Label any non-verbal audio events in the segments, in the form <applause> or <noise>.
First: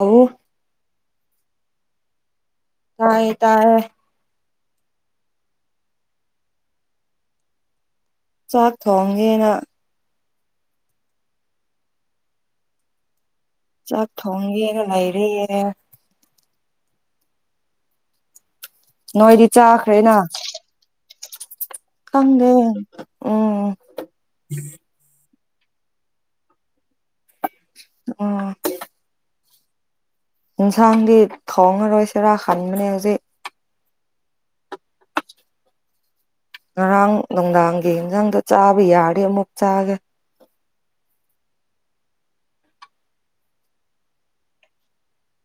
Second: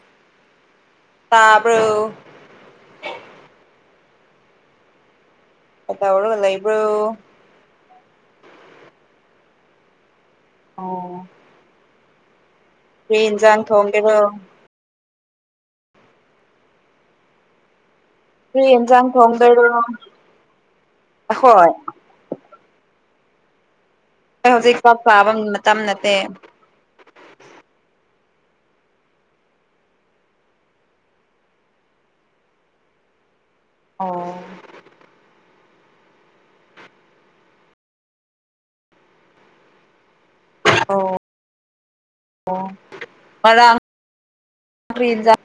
ꯑꯣ ꯇꯥꯕ꯭ꯔꯣ ꯇꯥꯏꯌꯦ ꯇꯥꯔꯦ ꯀꯩꯗꯧꯔ ꯂꯩꯕꯔꯣ ꯆꯥꯛ ꯊꯣꯡꯒꯦꯅ ꯑꯣ ꯀ꯭ꯔꯤ ꯏꯟꯖꯥꯡ ꯆꯥꯛ ꯊꯣꯡꯒꯦꯔꯣ ꯊꯣꯡꯒꯦꯅ ꯂꯩꯔꯤꯌꯦ ꯀ, ꯔꯤ ꯑꯦꯟꯖꯥꯡ ꯅꯣꯏꯗꯤ ꯊꯣꯡꯗꯣꯏꯔꯣ ꯆꯥꯈ꯭ꯔꯦꯅ ꯑꯈꯣꯏ ꯈꯪꯗꯦ ꯎꯝ ꯑꯩ ꯍꯧꯖꯤꯛ ꯀꯥꯛ ꯆꯥꯕ ꯃꯇꯝ ꯅꯠꯇꯦ ꯎꯝ ꯏꯟꯁꯥꯡꯗꯤ ꯊꯣꯡꯉꯔꯣꯏꯁꯤꯔꯥ ꯈꯟꯕꯅꯦ ꯍꯧꯖꯤꯛ ꯑꯣ ꯉꯔꯥꯡ ꯅꯨꯡꯗꯥꯡꯒꯤ ꯏꯟꯖꯥꯡꯗꯣ ꯆꯥꯕ ꯌꯥꯔꯗꯤ ꯑꯃꯨꯛ ꯆꯥꯒꯦ ꯑꯣ ꯑꯣ ꯉꯔꯥꯡ ꯀ꯭ꯔꯤ ꯏꯟꯖꯥꯡ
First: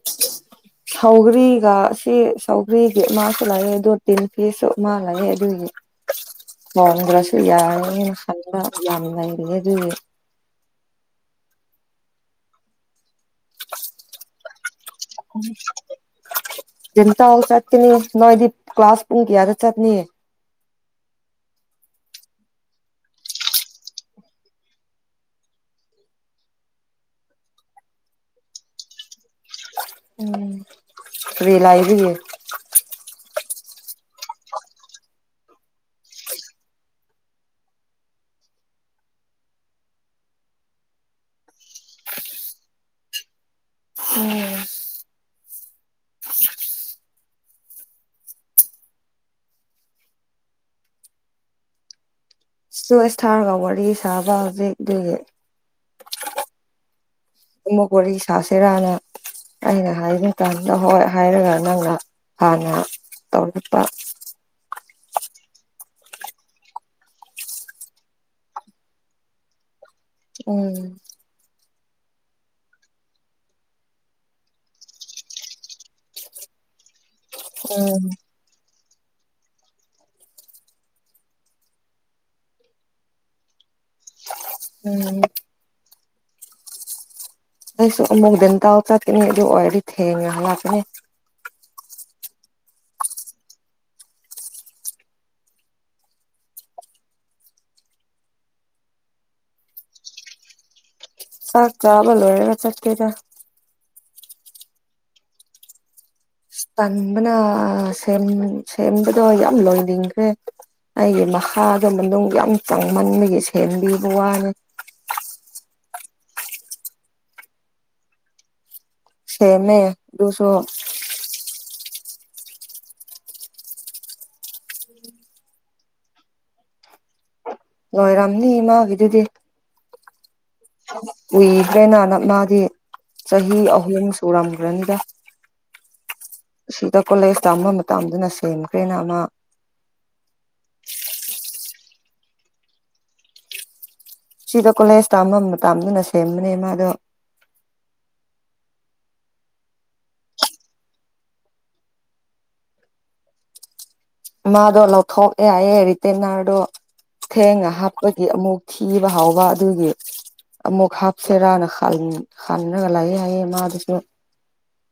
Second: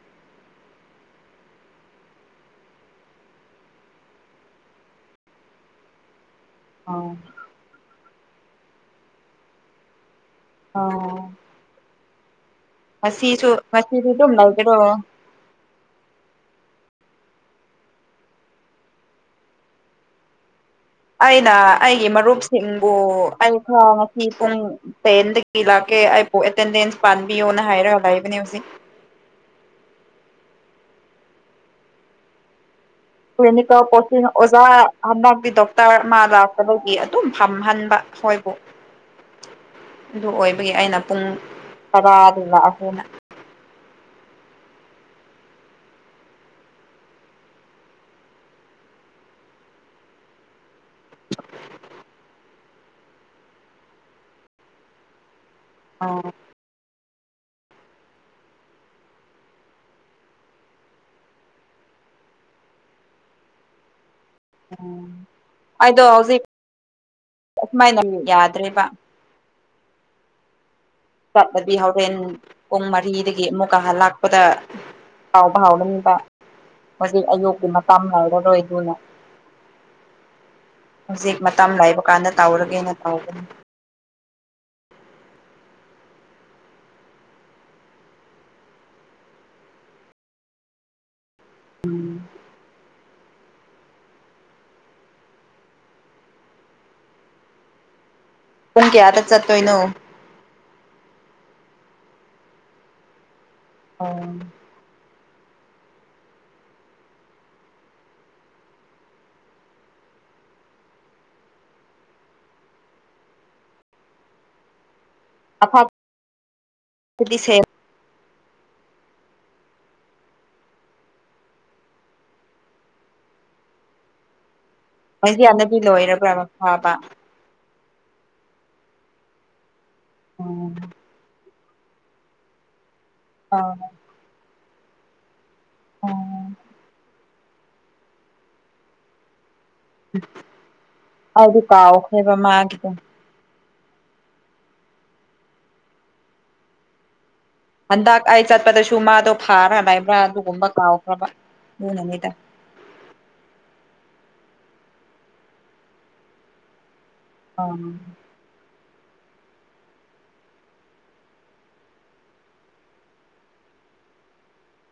<inaudible> ꯁꯧꯒ꯭ꯔꯤꯒ ꯁꯤ ꯁꯧꯒ꯭ꯔꯤꯒꯤ ꯑꯃꯁꯨ ꯂꯩꯌꯦ ꯑꯗꯨ ꯇꯤꯟ ꯐꯤꯁꯁꯨ ꯑꯃ ꯂꯩꯌꯦ ꯑꯗꯨꯒꯤ <inaudible> ꯃꯣꯟꯗ꯭ꯔꯁꯨ ꯌꯥꯏꯔꯦꯅ ꯁꯟꯕ ꯌꯥꯝ ꯂꯩꯔꯤꯍꯦ ꯑꯗꯨꯒꯤ ꯑꯧ ꯉꯁꯤꯁꯨ ꯉꯁꯤꯁꯨ ꯑꯗꯨꯝ ꯂꯩꯒꯔꯣ ꯇꯤꯟꯇꯧ ꯆꯠꯀꯅꯤ ꯅꯣꯏꯗꯤ ꯀ꯭ꯂꯥꯁ ꯄꯨꯡ ꯀꯌꯥꯗ ꯆꯠꯅꯤ ꯑꯩꯅ ꯑꯩꯒꯤ ꯃꯔꯨꯞꯁꯤꯡꯕꯨ ꯑꯩ ꯈꯔ ꯉꯁꯤ ꯄꯨꯡ ꯇꯦꯟꯗꯒꯤ ꯂꯥꯛꯀꯦ ꯑꯩꯕꯨ ꯑꯦꯇꯦꯟꯗꯦꯟꯁ ꯄꯥꯟꯕꯤꯌꯣꯅ ꯍꯥꯏꯔ ꯂꯩꯕꯅꯦ ꯍꯧꯖꯤꯛ ꯎꯝ ꯀ꯭ꯔꯤ ꯂꯥꯏꯔꯤꯌꯦ ꯀ꯭ꯂꯤꯅꯤꯀꯦꯜ ꯄꯣꯁꯇꯤꯡꯗ ꯑꯣꯖꯥ ꯍꯟꯗꯛꯀꯤ ꯗꯣ ꯇꯔꯃ ꯂꯥꯛꯄꯗꯒꯤ ꯑꯗꯨꯝ ꯐꯝꯍꯟꯕ ꯃꯣꯏꯕꯨ ꯑꯗꯨ ꯑꯣꯏꯕꯒꯤ ꯑꯩꯅ ꯄꯨꯡ ꯇꯔꯥꯗꯨ ꯂꯥꯛꯑꯒꯦꯅ ꯎꯝ ꯆꯣꯏꯁ ꯊꯥꯔꯒ ꯋꯥꯔꯤ ꯁꯥꯕ ꯍꯧꯖꯤꯛꯇꯤ ꯑꯣ ꯎꯃꯣꯀꯣꯔꯤ ꯁꯥꯁꯤꯔꯅ ꯑꯩꯅ ꯍꯥꯏꯒꯦ ꯀꯥꯟꯗ ꯍꯣꯏ ꯍꯥꯏꯔꯒ ꯅꯪꯅ ꯍꯥꯟꯅ ꯇꯧꯔꯛꯄ ꯎꯝ ꯑꯩꯗꯣ ꯍꯧꯖꯤꯛ ꯑꯁꯨꯃꯥꯏꯅ ꯅꯨꯛ ꯌꯥꯗ꯭ꯔꯦꯕ ꯎꯝ ꯆꯞꯄꯗꯤ ꯍꯧꯔꯦꯟ ꯄꯨꯡ ꯃꯔꯤꯗꯒꯤ ꯑꯃꯨꯛꯀ ꯍꯜꯂꯥꯛꯄꯗ ꯍꯥꯎꯕ ꯍꯥꯎꯒꯅꯤꯕ ꯍꯧꯖꯤꯛ ꯑꯌꯨꯛꯀꯤ ꯃꯄꯥꯝ ꯎꯝ ꯂꯩꯔꯔꯣꯏ ꯑꯗꯨꯅ ꯍꯧꯖꯤꯛ ꯃꯇꯝ ꯂꯩꯕ ꯀꯥꯟꯗ ꯇꯧꯔꯒꯦꯅ ꯇꯧꯒꯅꯤ ꯎꯝ ꯑꯗꯨꯁꯨ ꯑꯃꯨꯛ ꯒ꯭ꯌ ꯥꯟꯇꯥꯎ ꯆꯠꯀꯅꯤ ꯑꯗꯨ ꯑꯣꯏꯔꯗꯤ ꯊꯦꯡꯉꯅ ꯍꯜꯂꯛꯄꯅꯦ ꯎꯝ ꯄꯨꯡ ꯀꯌꯥꯗ ꯆꯠꯇꯣꯏꯅꯣ ꯆꯥꯛ ꯆꯥꯕ ꯂꯣꯢꯔꯒ ꯆꯠꯀꯦꯗ ꯑꯣ ꯇꯟꯕꯅ ꯁꯦꯝꯕꯗꯣ ꯌꯥꯝ ꯂꯣꯏꯅꯤꯡꯈ꯭ꯔꯦ ꯑꯩꯒꯤ ꯅꯈꯥ ꯃꯅꯨꯡ ꯌꯥꯝ ꯆꯪꯃꯟꯕꯒꯤ ꯁꯦꯟꯕꯤꯕ ꯋꯥꯅꯦ <unintelligible> ꯁꯦꯃꯦ ꯗꯨ ꯁꯣ ꯃꯣꯏꯁꯤ ꯌꯥꯅꯕꯤ ꯂꯣꯏꯔꯕ꯭ꯔꯥ ꯑꯃ ꯐꯥꯕ ꯂꯣꯏꯔꯝꯅꯤ ꯏꯃꯥꯒꯤꯗꯨꯗꯤ ꯎꯝ ꯎꯏꯗ꯭ꯔꯦꯅ ꯅꯛꯅꯥꯗꯤ ꯆꯍꯤ ꯑꯥ ꯑꯍꯨꯝ ꯁꯨꯔꯝꯈ꯭ꯔꯅꯤꯗ ꯎꯝ ꯁꯤꯗ ꯀꯣꯂꯦꯖ ꯇꯝꯕ ꯃꯇꯝꯗꯨꯅ ꯁꯦꯝꯈ꯭ꯔꯦꯅ ꯑꯃ ꯑꯩꯗꯤ ꯀꯥꯎꯈ꯭ꯔꯦꯕ ꯃꯥꯒꯤꯗꯣ ꯁꯤꯗ ꯀꯣꯂꯦꯖ ꯇ ꯇꯥꯝꯗꯨꯅ ꯁꯦꯝꯕꯅꯦ ꯃꯥꯗꯣ ꯍꯟꯗꯛ ꯑꯩ ꯆꯠꯄꯗꯁꯨ ꯃꯥꯗꯣ ꯐꯥꯔꯥ ꯂꯩꯕ꯭ꯔꯥ ꯑꯗꯨꯒꯨꯝꯕ ꯀꯥꯎꯈ꯭ꯔꯕ ꯑꯗꯨꯅꯅꯤꯗ ꯃꯥꯗꯣ ꯂꯧꯊꯣꯛꯦꯌꯦꯦ ꯔꯤꯇꯦꯟꯅꯔꯗꯣ ꯊꯦꯡꯉ ꯑꯪ ꯍꯥꯞꯄꯒꯤ ꯑꯃꯨꯛ ꯊꯤꯕ ꯍꯥꯎꯕ ꯑꯗꯨꯒꯤ ꯑꯃꯨꯛ ꯍꯥꯞꯁꯦꯔꯅ ꯍꯅꯔꯒ ꯂꯥꯛꯑꯦ ꯍꯥꯏꯌꯦ ꯃꯥꯗꯨꯁꯨ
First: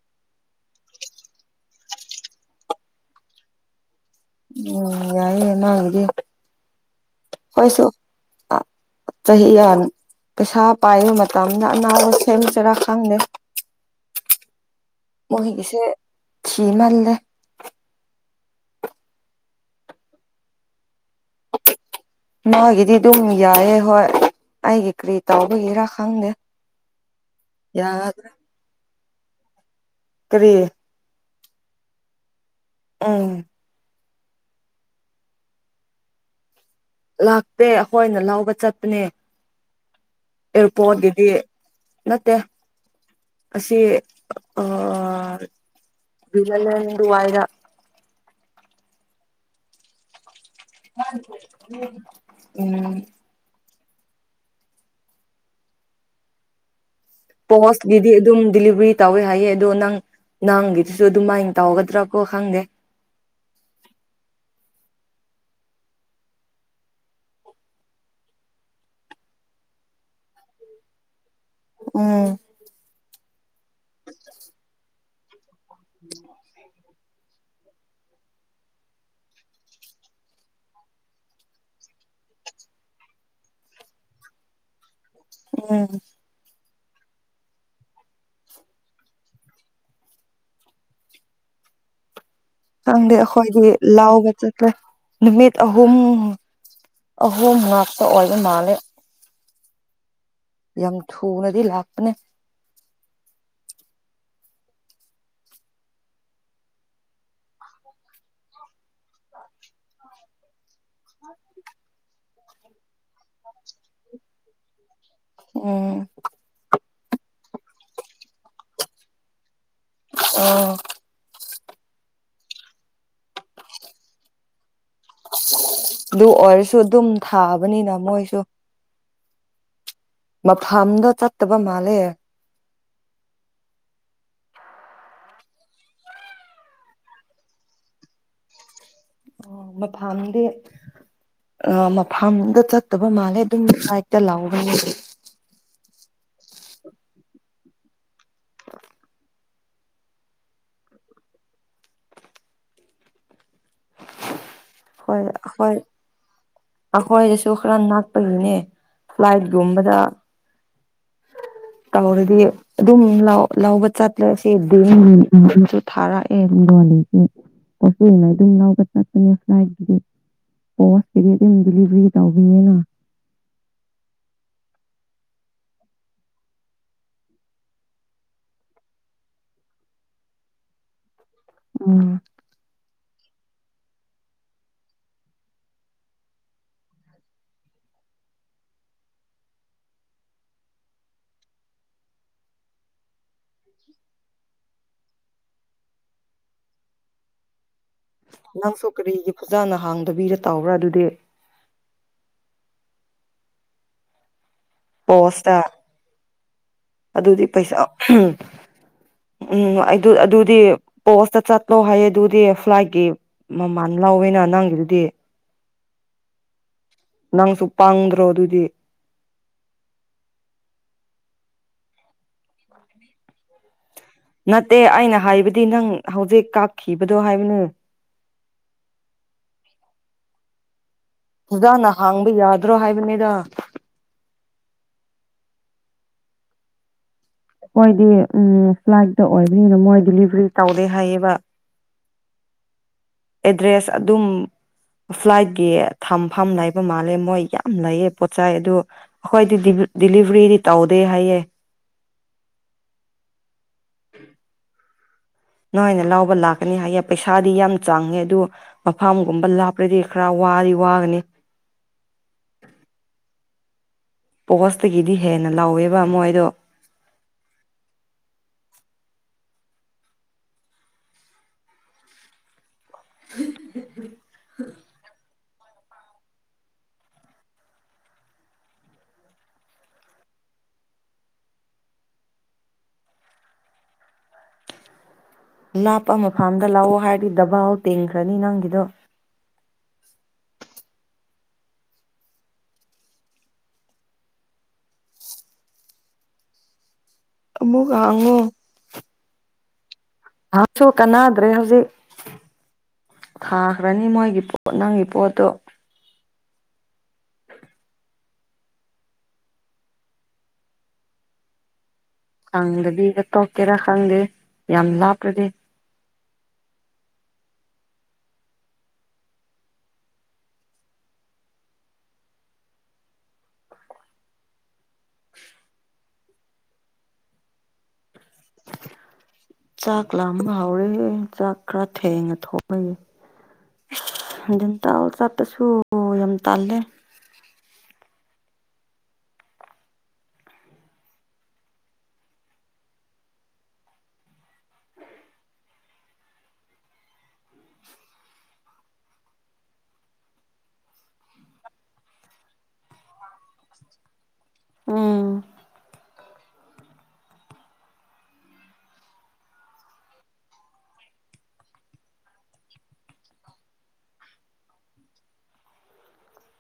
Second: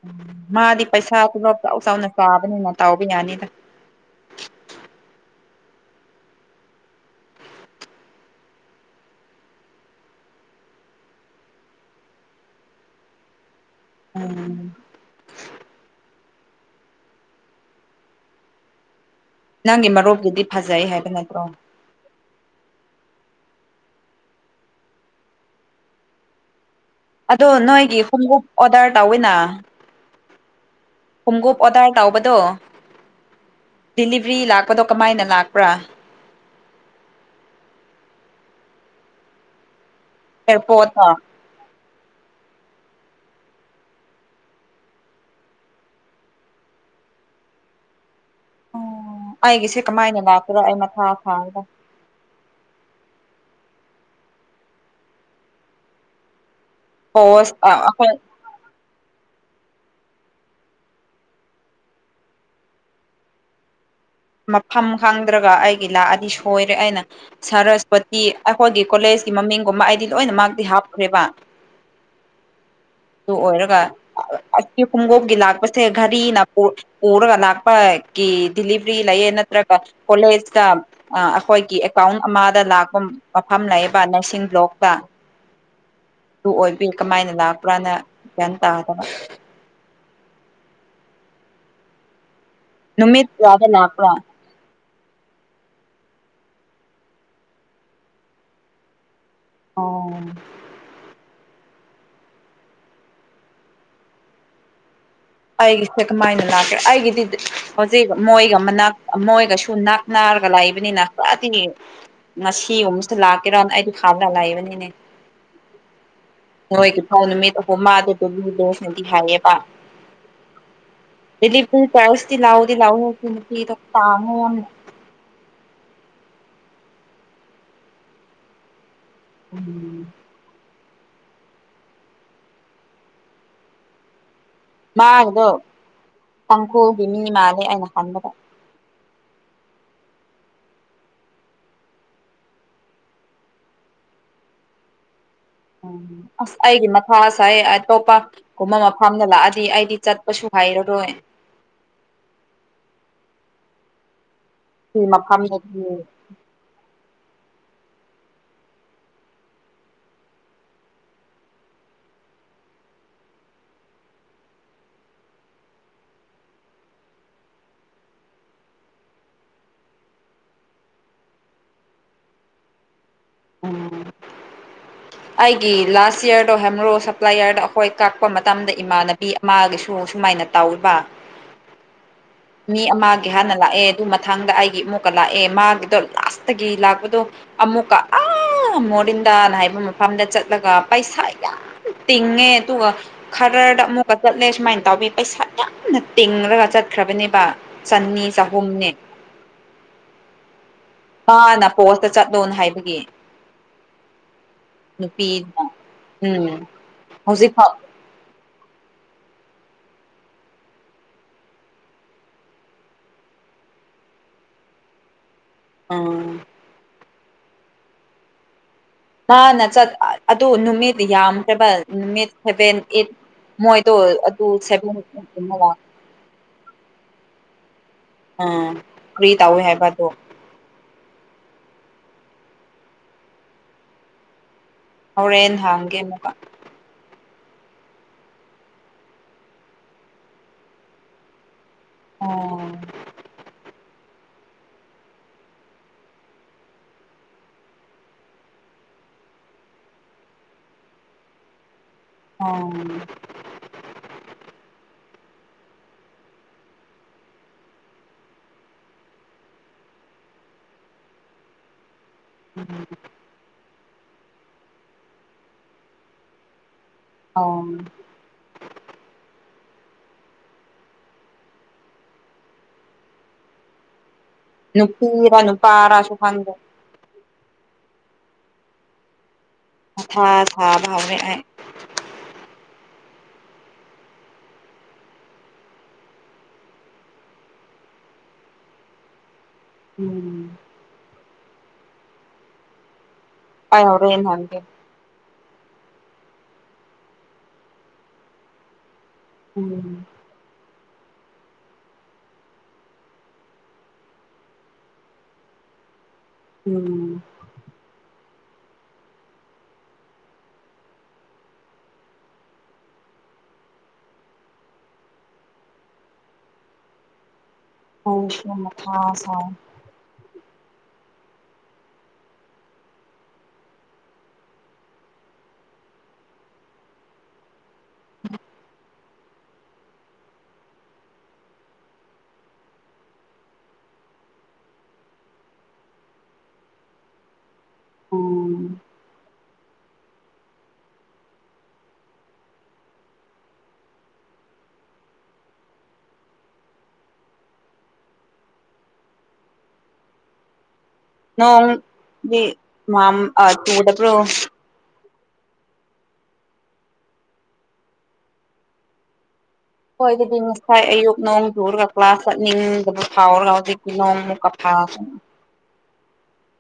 ꯎꯝ ꯃꯥꯗꯤ ꯄꯩꯁꯥ ꯄꯨꯂꯞ ꯆꯥꯎ ꯆꯥꯎꯅ ꯆꯥꯕꯅꯤꯅ ꯇꯥꯎꯕ ꯌꯥꯅꯤꯗ ꯎꯝ ꯌꯥꯏꯅꯤꯅ ꯃꯒꯤꯗꯤ ꯍꯣꯏꯁꯨ ꯁꯍꯤ ꯌꯥꯅꯤ ꯄꯩꯁꯥ ꯄꯥꯏꯕ ꯃꯇꯝꯗ ꯑꯅꯥꯕ ꯁꯦꯝꯕ ꯆꯩꯔꯥ ꯈꯪꯗꯦ ꯎꯝ ꯃꯣꯏꯒꯤꯁꯦ ꯊꯤ ꯃꯥꯜꯂꯦ ꯅꯪꯒꯤ ꯃꯔꯨꯞꯞꯇꯨꯗꯤ ꯐꯖꯩ ꯍꯥꯏꯕ ꯅꯠꯇ꯭ꯔꯣ ꯃꯥꯒꯤꯗꯤ ꯑꯗꯨꯝ ꯌꯥꯏꯑꯦ ꯍꯣꯏ ꯑꯩꯒꯤ ꯀꯔꯤ ꯇꯥꯎꯕꯒꯤꯔ ꯈꯪꯗꯦ ꯑꯗꯣ ꯅꯣꯏꯒꯤ ꯌꯥꯗ꯭ꯔꯦ ꯈꯣꯡꯎꯞ ꯑꯣꯗꯔ ꯇꯧꯋꯤꯅ ꯀ꯭ꯔꯤ ꯈꯣꯡꯎꯞ ꯑꯣꯗꯔ ꯇꯕꯗꯣ ꯎꯝ ꯗꯤꯂꯤꯕ꯭ꯔꯤ ꯂꯥꯛꯄꯗꯣ ꯀꯃꯥꯏꯅ ꯂꯥꯛꯄ꯭ꯔꯥ ꯂꯥꯛꯇꯦ ꯑꯈꯣꯏꯅ ꯂꯧꯕ ꯆꯠꯄꯅꯦ ꯑꯦꯌꯥꯔꯄꯣꯔꯠꯇ ꯑꯦꯌꯥꯔꯄꯣꯟꯒꯤꯗꯤ ꯅꯠꯇꯦ ꯑꯁꯤ ꯑꯣ ꯂꯨꯖꯂꯦꯟ ꯗꯨꯋꯥꯏꯗ ꯑꯩꯒꯤꯁꯦ ꯀꯃꯥꯏꯅ ꯂꯥꯛꯄꯔꯥ ꯑꯩ ꯃꯊꯥ ꯊꯥꯔꯦꯍꯦ ꯎꯝ ꯎꯝ ꯄꯣꯁ ꯑꯩꯈꯣꯏ ꯄꯣꯁꯒꯤꯗꯤ ꯑꯗꯨꯝ ꯗꯤꯂꯤꯚꯔꯤ ꯇꯧꯋꯦ ꯍꯥꯏꯌꯦ ꯑꯗꯣ ꯅꯪ ꯅꯪꯒꯤꯗꯨꯁꯨ ꯑꯗꯨꯃꯥꯏꯅ ꯇꯧꯒꯗ꯭ꯔꯥ ꯀꯣ ꯈꯪꯗꯦ ꯃꯐꯝ ꯈꯪꯗ꯭ꯔꯒ ꯑꯩꯒꯤ ꯂꯥꯛꯑꯅꯤ ꯁꯣꯏꯔꯦ ꯑꯩꯅ ꯁꯔꯁꯄꯇꯤ ꯑꯩꯈꯣꯏꯒꯤ ꯀꯣꯂꯦꯖꯀꯤ ꯃꯃꯤꯡꯒꯨꯝꯕ ꯑꯩꯗꯤ ꯂꯣꯏꯅ ꯃꯥꯛꯇꯤ ꯍꯥꯞꯈꯨꯔꯦꯕ ꯎꯝ ꯑꯗꯨ ꯑꯣꯏꯔꯒ ꯑꯁꯤ ꯈꯣꯡꯒꯣꯞꯒꯤ ꯂꯥꯛꯄꯁꯦ ꯘꯔꯤꯅ ꯄꯨꯔꯒ ꯂꯥꯛꯄꯒꯤ ꯗꯤꯂꯤꯚꯔꯤ ꯂꯩꯌꯦ ꯅꯠꯇ꯭ꯔꯒ ꯀꯣꯂꯦꯖꯀ ꯑꯩꯈꯣꯏꯒꯤ ꯑꯦꯀꯥꯎꯟ ꯑꯃꯗ ꯂꯥꯛꯄ ꯃꯐꯝ ꯂꯩꯌꯦꯕ ꯅꯔꯁꯤꯡ ꯕ꯭ꯂꯣꯛꯇ ꯎꯝ ꯑꯗꯨ ꯑꯣꯏꯕꯤ ꯀꯃꯥꯏꯅ ꯂꯥꯛꯄ꯭ꯔꯥꯅ ꯒ꯭ꯌꯥꯟ ꯇꯥꯗꯕ ꯈꯪꯗꯦ ꯅꯨꯃꯤꯠ ꯑꯇꯣꯢꯒꯤ ꯀꯌꯥꯗ ꯂꯥꯛꯄ꯭ꯔꯥ ꯂꯥꯎꯒ ꯆꯠꯇꯦ ꯅꯨꯃꯤꯠ ꯑꯍꯨꯝ ꯑꯍꯨꯝ ꯉꯥꯛꯛꯇ ꯑꯣꯏꯕ ꯃꯥꯜꯂꯦ ꯑꯣ ꯌꯥꯝ ꯊꯨꯅꯗꯤ ꯂꯥꯛꯄꯅꯦ ꯑꯩꯒꯤꯁꯦ ꯀꯃꯥꯏꯅ ꯂꯥꯛꯀꯦꯔ ꯑꯩꯒꯤꯗꯤꯗꯤ ꯍꯧꯖꯤꯛ ꯃꯣꯏꯒ ꯃꯅꯥꯛ ꯃꯣꯏꯒꯁꯨ ꯅꯛ ꯅꯥꯔꯒ ꯂꯥꯛꯏꯕꯅꯤꯅ ꯈꯔꯗꯤ ꯉꯁꯤꯒꯨꯝꯁꯤꯗ ꯂꯥꯛꯀꯦꯔꯣꯅ ꯑꯩꯗꯤ ꯊꯥꯕ ꯇ ꯂꯥꯏꯕꯅꯤꯅꯦ ꯎꯝ ꯅꯣꯏꯒꯤ ꯐꯥꯎ ꯅꯨꯃꯤꯠ ꯑꯍꯨꯝ ꯃꯥꯗꯨꯕꯨ <unintelligible> ꯗꯪꯗꯤ ꯍꯥꯏꯌꯦꯕ ꯑꯣ ꯗꯤꯂꯤ ꯄꯨꯡ ꯄꯔꯜꯁꯇꯤ ꯂꯥꯎꯗꯤ ꯂꯥꯎꯑꯣ <unintelligible> ꯄꯥꯡꯉꯣꯅ ꯑꯁ ꯑꯗꯨ ꯑꯣꯏꯔꯁꯨ ꯑꯗꯨꯝ ꯊꯥꯕꯅꯤꯅ ꯃꯣꯏꯁꯨ ꯎꯝ ꯃꯐꯝꯗꯣ ꯆꯠꯇꯕ ꯃꯥꯜꯂꯦ ꯃꯥꯒꯤꯗꯣ ꯇꯥꯡꯈꯨꯜꯒꯤ ꯃꯤ ꯃꯥꯜꯂꯦ ꯑꯩꯅ ꯈꯟꯕꯗ ꯑꯣ ꯃꯐꯝꯗꯤ ꯑ ꯃꯐꯝꯗ ꯆꯠꯇꯕ ꯃꯥꯜꯂꯦ ꯑꯗꯨꯝ ꯁꯥꯏꯠꯇ ꯂꯥꯎꯕꯅꯦ ꯎꯝ ꯑꯁ ꯑꯩꯒꯤ ꯃꯊꯥꯁꯥꯏ ꯑꯇꯣꯞꯄ ꯀꯨꯝꯕ ꯃꯐꯝꯗ ꯂꯥꯛꯑꯗꯤ ꯑꯩꯗꯤ ꯆꯠꯄꯁꯨ ꯍꯩꯔꯔꯣꯏ ꯁꯤ ꯍꯣꯏ ꯍꯣꯏ ꯃꯐꯝꯗꯗꯤ ꯑꯩꯈꯣꯏꯗꯁꯨ ꯈꯔ ꯅꯛꯄꯒꯤꯅꯦ ꯐ꯭ꯂꯥꯏꯠꯒꯨꯝꯕꯗ ꯇꯧꯔꯗꯤ ꯑꯗꯨꯝ ꯂꯥꯎ ꯂꯧꯕ ꯆꯠꯂꯁꯦ <unintelligible> ꯁꯨ ꯊꯥꯔꯛꯑꯦ ꯅꯨꯄꯤꯉꯩꯗꯨꯝ ꯂꯧꯕ ꯆꯠꯄꯅꯦ ꯃꯒꯤꯗꯤ ꯄꯣꯁꯀꯤꯗꯤ ꯑꯗꯨꯝ ꯗꯤꯂꯤꯚꯔꯤ ꯇꯧꯕꯤꯅꯤꯅ ꯎꯝ ꯑꯩꯒꯤ ꯂꯥꯁ ꯌꯤꯔꯗꯣ ꯍꯥꯏꯃꯔꯨ ꯁꯄ꯭ꯂꯥꯏ ꯌꯔꯗ ꯑꯩꯈꯣꯏ ꯀꯛꯄ ꯃꯇꯝꯗ ꯏꯃꯥꯟꯅꯕꯤ ꯃꯥꯒꯤꯁꯨ ꯁꯨꯃꯥꯏꯅ ꯇꯧꯕ ꯎꯝ ꯃꯤ ꯑꯃꯒꯤ ꯍꯥꯟꯅ ꯂꯥꯛꯑꯦ ꯑꯗꯨ ꯃꯊꯥꯡꯗ ꯑꯩꯒꯤ ꯏꯃꯨꯛꯀ ꯂꯥꯛꯑꯦ ꯃꯥꯒꯤꯗꯣ ꯂꯥꯁꯇꯒꯤ ꯂꯥꯛꯄꯗꯣ ꯑꯃꯨꯛꯀ ꯑꯥ ꯃꯣꯔꯤꯟꯗꯥꯟ ꯍꯥꯏꯕ ꯃꯐꯝꯗ ꯆꯠꯂꯒ ꯄꯩꯁꯥ ꯌꯥꯝ ꯇꯤꯡꯉꯦ ꯇꯨꯒ ꯈꯔꯗ ꯑꯃꯨꯛꯀ ꯆꯠꯂꯦ ꯁꯨꯃꯥꯏꯅ ꯇꯧꯕꯤ ꯄꯩꯁꯥ ꯌꯥꯝꯅ ꯇꯤꯡꯡꯂꯒ ꯆꯠꯈ꯭ꯔꯕꯅꯦꯕ ꯆꯅꯤ ꯅꯪꯁꯨ ꯆꯍꯨꯝꯅꯦ ꯀꯔꯤꯒꯤ ꯐꯖꯥꯅ ꯍꯥꯡꯗꯕꯤꯔ ꯇꯥꯎꯕ꯭ꯔꯥ ꯑꯗꯨꯗꯤ ꯃꯥꯅ ꯄꯣꯁꯇ ꯆꯠꯂꯣꯅ ꯍꯥꯏꯕꯒꯤ ꯅꯨꯄꯤ ꯄꯣꯁꯇ ꯎꯝ ꯍꯧꯖꯤꯛ ꯐꯥꯎ ꯎꯝ ꯎꯝ ꯑꯗꯨꯗꯤ ꯄꯣꯁꯇ ꯆꯠꯂꯣ ꯍꯥꯏꯌꯦ ꯑꯗꯨꯗꯤ ꯐ꯭ꯂꯥꯏꯠꯀꯤ ꯃꯃꯥꯟ ꯂꯥꯎꯋꯦꯅ ꯅꯥꯡꯒꯤꯗꯨꯗꯤ ꯑꯥ ꯅꯪꯁꯨ ꯄꯥꯡꯗ꯭ꯔꯣ ꯑꯗꯨꯗꯤ ꯃꯥꯅ ꯆꯠ ꯑꯗꯨ ꯅꯨꯃꯤꯠ ꯌꯥꯝꯈ꯭ꯔꯕ ꯅꯨꯃꯤꯠ ꯁꯦꯚꯦꯟ ꯑꯩꯠ ꯃꯣꯏꯗꯣ ꯑꯠ ꯅꯠꯇꯦ ꯑꯩꯅ ꯍꯥꯏꯕꯗꯤ ꯅꯪ ꯍꯧꯖꯤꯛ ꯀꯥꯞꯈꯤꯕꯗꯣ ꯍꯥꯏꯕꯅꯦ ꯎꯝ ꯐ꯭ꯔꯤ ꯇꯧꯋꯦ ꯍꯥꯏꯕꯗꯣ ꯐꯖꯥꯅ ꯍꯥꯡꯕ ꯌꯥꯗ꯭ꯔꯣ ꯍꯥꯏꯕꯅꯤꯗ ꯍꯧꯔꯦꯟ ꯍꯥꯡꯒꯦ ꯑꯃꯨꯛꯀ ꯃꯣꯏꯗꯤ ꯎꯝ ꯐ꯭ꯂꯥꯏꯇ ꯑꯣꯏꯕꯅꯤꯅ ꯃꯣꯏ ꯗꯤꯂꯤꯚꯔꯤ ꯇꯧꯗꯦ ꯍꯥꯏꯌꯦꯕ ꯑꯣꯥ ꯑꯦꯗ꯭ꯔꯦꯁ ꯑꯗꯨꯝ ꯐ꯭ꯂꯥꯏꯠꯀꯤ ꯊꯝ ꯐꯝ ꯂꯩꯕ ꯃꯥꯜꯂꯦ ꯃꯣꯏ ꯌꯥꯝ ꯂꯩꯌꯦ ꯄꯣꯠꯆꯩ ꯑꯗꯨ ꯑꯩꯈꯣꯏꯗꯤ ꯗꯤꯂꯤꯚ ꯗꯤꯂꯤꯚ꯭ꯔꯤꯗꯤ ꯇꯧꯗꯦ ꯍꯥꯏꯌꯦ ꯑꯣ ꯅꯨꯡꯉꯥꯏꯅ ꯂꯥꯎꯕ ꯂꯥꯛꯀꯅꯤ ꯍꯥꯏꯌꯦꯦ ꯄꯩꯁꯥꯗꯤ ꯌꯥꯝ ꯆꯥꯡꯉꯦ ꯑꯗꯨ ꯃꯐꯝꯒꯨꯝꯕ ꯂꯥꯞꯄ꯭ꯔꯗꯤ ꯈꯔ ꯋꯥ ꯋꯥꯒꯅꯤ ꯎꯝ ꯄꯣꯁꯇꯒꯤꯗꯤ ꯍꯦꯟꯅ ꯂꯥꯎꯋꯦꯕ ꯃꯣꯏꯗꯣ ꯑꯣ <inaudible> ꯅꯨꯄꯤꯔ ꯅꯨꯄꯥꯥꯔꯁꯨ ꯐꯪꯗ ꯑꯊ ꯁꯥꯕꯥꯎꯃꯦ ꯂꯥꯞꯄ ꯃꯐꯝꯝꯗ ꯂꯥꯛꯑꯣ ꯍꯥꯏꯔꯗꯤ ꯗꯕꯥꯥꯎ ꯇꯤꯡꯈ꯭ꯔꯅꯤ ꯅꯪꯒꯤꯗꯣ ꯎꯝ ꯄꯥꯏꯔꯣꯏ ꯍꯥꯏꯒꯦ ꯃꯨ ꯑꯉꯨ ꯎꯝ ꯁꯁꯨ ꯀꯅꯥꯗ꯭ꯔꯦ ꯍꯧꯖꯤꯛ ꯊꯥꯈ꯭ꯔꯅꯤ ꯃꯣꯏꯒꯤ ꯄꯣꯠ ꯅꯪꯒꯤ ꯄꯣꯠꯇꯣ ꯎꯝ ꯈꯪꯗꯕꯤꯗ ꯇꯣꯛꯀꯦꯔꯥ ꯈꯪꯗꯦ ꯌꯥꯝ ꯂꯥꯞꯄ꯭ꯔꯗꯤ ꯍ ꯃ ꯈꯥꯁ <inaudible> ꯆꯥꯛ ꯂꯥꯝꯕ ꯍꯥꯎꯔꯦ ꯆꯥꯛ ꯈꯔ ꯊꯦꯡꯉ ꯊꯣꯡꯉꯌꯦ <unintelligible> ꯆꯠꯄꯁꯨ ꯌꯥꯝ ꯇꯜꯂꯦ ꯎꯝ ꯅꯣꯡ ꯗꯤ ꯃꯥꯝ ꯇꯨꯗ ꯄ꯭ꯔꯣ ꯎꯝ ꯍꯣꯏ ꯑꯗꯨꯗꯤ ꯉꯁꯥꯏ ꯑꯌꯨꯛ ꯅꯣꯡ ꯆꯨꯔꯒ ꯀ꯭ꯂꯥꯁ ꯆꯠꯅꯤꯡꯗꯕ ꯐꯥꯎꯔꯒ ꯍꯧꯖꯤꯛꯇꯤ ꯅꯣꯡꯃꯨꯛꯀ ꯐꯥꯒ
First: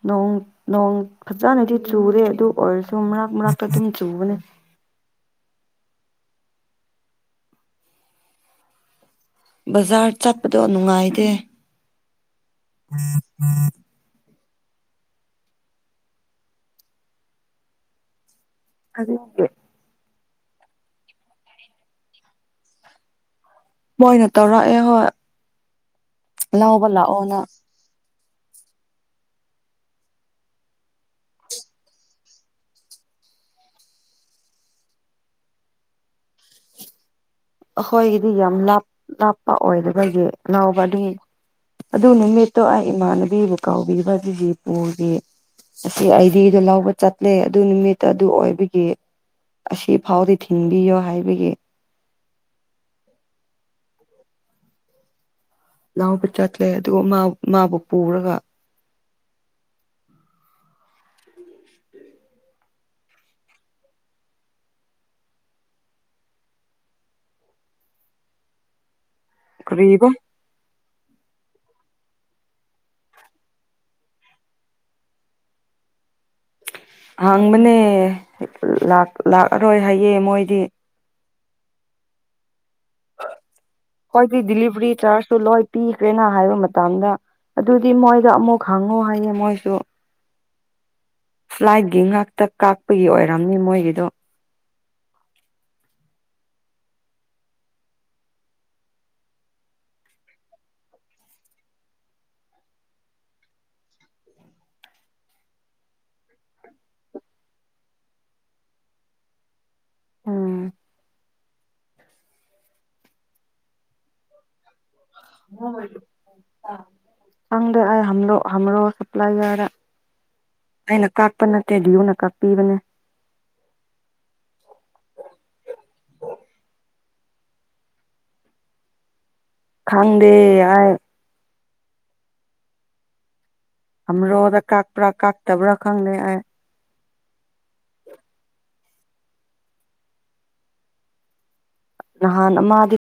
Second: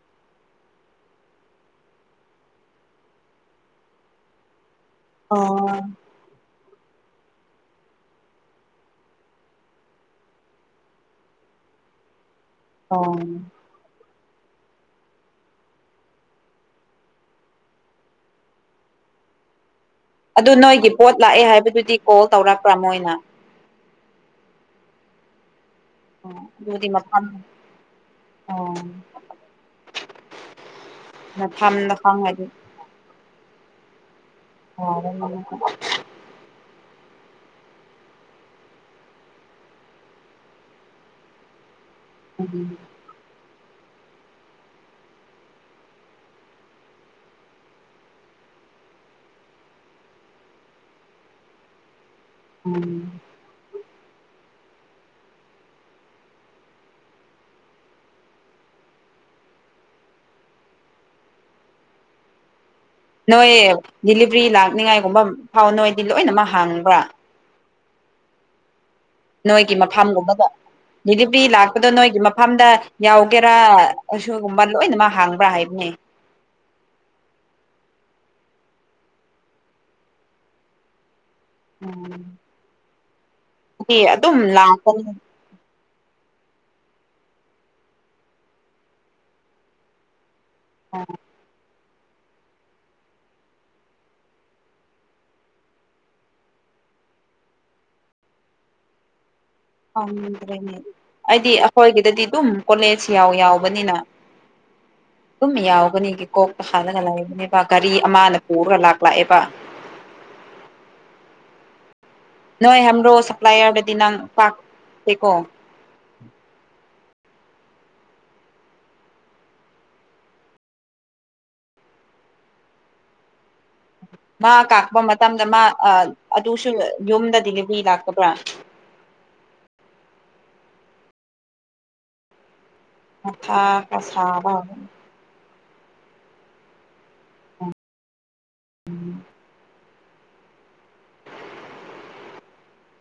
ꯅꯣꯡ ꯅꯣꯡ ꯐꯖꯅꯗꯤ ꯆꯨꯔꯦ ꯑꯗꯨ ꯑꯣꯏꯔꯁꯨ ꯃꯔꯛ ꯃꯔꯛꯇ ꯑꯗꯨꯝ ꯆꯨꯕꯅꯦ ꯑꯣ ꯕꯖꯥꯔ ꯆꯠꯄꯗꯣ ꯅꯨꯡꯉꯥꯏꯇꯦ ꯑꯣ <unintelligible> ꯑꯗꯨ ꯅꯣꯏꯒꯤ ꯄꯣꯠ ꯂꯥꯛꯑꯦ ꯍꯥꯏꯕꯗꯨꯗꯤ ꯀꯣꯜ ꯇꯧꯔꯛꯄ꯭ꯔꯥ ꯃꯣꯏꯅ ꯃꯣꯏꯅ ꯇꯧꯔꯛꯑꯦ ꯍꯣꯏ ꯑꯣ ꯂꯧꯕ ꯂꯥꯛꯑꯣꯅ ꯑꯣꯂꯩꯐꯝꯗꯣ ꯈꯡꯉꯗꯤ <unintelligible> ꯑꯩꯈꯣꯏꯒꯤꯗꯤ ꯌꯥꯝ ꯂꯥꯞ ꯂꯥꯞꯄ ꯑꯣꯏꯗꯕꯒꯤ ꯂꯧꯕ ꯑꯗꯨꯒꯤ ꯑꯗꯨ ꯅꯨꯃꯤꯠꯇꯣ ꯎꯝ ꯑꯩ ꯏꯃꯥꯟꯅꯕꯤꯕꯨ ꯀꯥꯎꯕꯤꯕ ꯑꯗꯨꯒꯤ ꯕꯣꯜꯒꯤ ꯑꯁꯤ ꯑꯩꯗꯤꯗꯣ ꯂꯧꯕ ꯆꯠꯂꯦ ꯑꯗꯨ ꯅꯨꯃꯤꯠꯇ ꯑꯗꯨ ꯑꯣꯏꯕꯒꯤ ꯑꯁꯤ ꯐꯥꯎꯗꯤ ꯊꯤꯟꯕꯤꯌꯣ ꯍꯥꯏꯕꯒꯤ <unintelligible> ꯂꯥꯎꯕ ꯆꯠꯂꯦ ꯑꯗꯨꯒ ꯃꯥꯕꯨ ꯄꯨꯔꯒ ꯅꯣꯏ ꯗꯤꯂꯤꯚ꯭ꯔꯤ ꯂꯥꯛꯅꯤꯉꯥꯏꯒꯨꯝꯕ ꯐꯥꯎ ꯅꯣꯏꯗꯤ ꯂꯣꯏꯅꯃꯛ ꯍꯥꯡꯕ꯭ꯔꯥ ꯅꯣꯏꯒꯤ ꯀꯔꯤꯕ ꯃꯐꯝꯒꯨꯝꯕꯒ ꯕꯤꯖꯤꯄꯤ ꯂꯥꯛꯄꯗꯣ ꯅꯣꯏꯒꯤ ꯃꯐꯝꯗ ꯌꯥꯎꯒꯦꯔꯥ ꯑꯁꯤꯒꯨꯝꯕ ꯂꯣꯏꯅꯃꯛ ꯍꯥꯡꯕ꯭ꯔꯥ ꯍꯥꯏꯕꯅꯦ ꯍꯥꯡꯕꯅꯦ ꯂꯥꯛꯑꯔꯣꯏ ꯍꯥꯏꯌꯦ ꯃꯣꯏꯗꯤ ꯎꯝ ꯗꯤ ꯑꯗꯨꯝ ꯀꯣꯏꯗꯤ ꯗꯗꯤꯂꯤꯚꯔꯤ ꯂꯥꯛꯄꯅꯤ ꯆꯥꯔꯖꯁꯨ ꯂꯣꯏ ꯄꯤꯈ꯭ꯔꯦꯅ ꯍꯥꯏꯕ ꯃꯇꯝꯗ ꯑꯗꯨꯗꯤ ꯃꯣꯏꯗ ꯑꯃꯨꯛ ꯍꯪꯉꯨ ꯍꯥꯏꯌꯦ ꯃꯣꯏꯁꯨ ꯑ ꯂꯥꯏꯠꯒꯤ ꯉꯥꯛꯇ ꯀꯥꯛꯄꯒꯤ ꯑꯣꯏꯔꯝꯅꯤ ꯃꯣꯏꯒꯤꯗꯣ ꯗ꯭ꯔꯦꯅꯦ ꯑꯩꯗꯤ ꯑꯩꯈꯣꯏꯒꯤꯗꯗꯤ ꯑꯗꯨꯝ ꯀꯣꯂꯦꯖ ꯌꯥꯎ ꯌꯥꯎꯕꯅꯤꯅ ꯑꯗꯨꯝ ꯌꯥꯎꯒꯅꯤ ꯀꯣꯛꯇ ꯍꯥꯜꯂꯒ ꯂꯩꯒꯅꯦꯕ ꯒꯥꯔꯤ ꯑꯃꯅ ꯄꯨꯔꯒ ꯂꯥꯛ ꯂꯥꯛꯑꯦꯕ ꯎꯝ <unintelligible> ꯁꯞꯄ꯭ꯂꯥꯏꯌꯥꯔꯗꯗꯤ ꯅꯪ ꯄꯥꯥꯛꯇꯦꯀꯣ <unintelligible> ꯑꯩꯅ ꯀꯥꯞꯄ ꯅꯠꯇꯦ ꯗꯤꯌꯨꯅ ꯀꯥꯞꯄꯤꯕꯅꯦ ꯃꯥ ꯀꯥꯄ ꯃꯇꯝꯗ ꯃꯥ ꯑꯗꯨꯁꯨ ꯌꯨꯝꯗ ꯗꯤꯂꯤꯚꯔꯤ ꯂꯥꯛꯇꯕ꯭ꯔꯥ ꯈꯪꯗꯦ ꯍꯥꯏ <unintelligible> ꯍꯝꯔꯣꯗ ꯀꯛꯄ꯭ꯔꯥ ꯀꯥꯛꯛꯇꯕ꯭ꯔꯥ ꯈꯪꯗꯦ ꯑꯩ <unintelligible> ꯍꯥꯟꯅ ꯃꯥꯗꯤ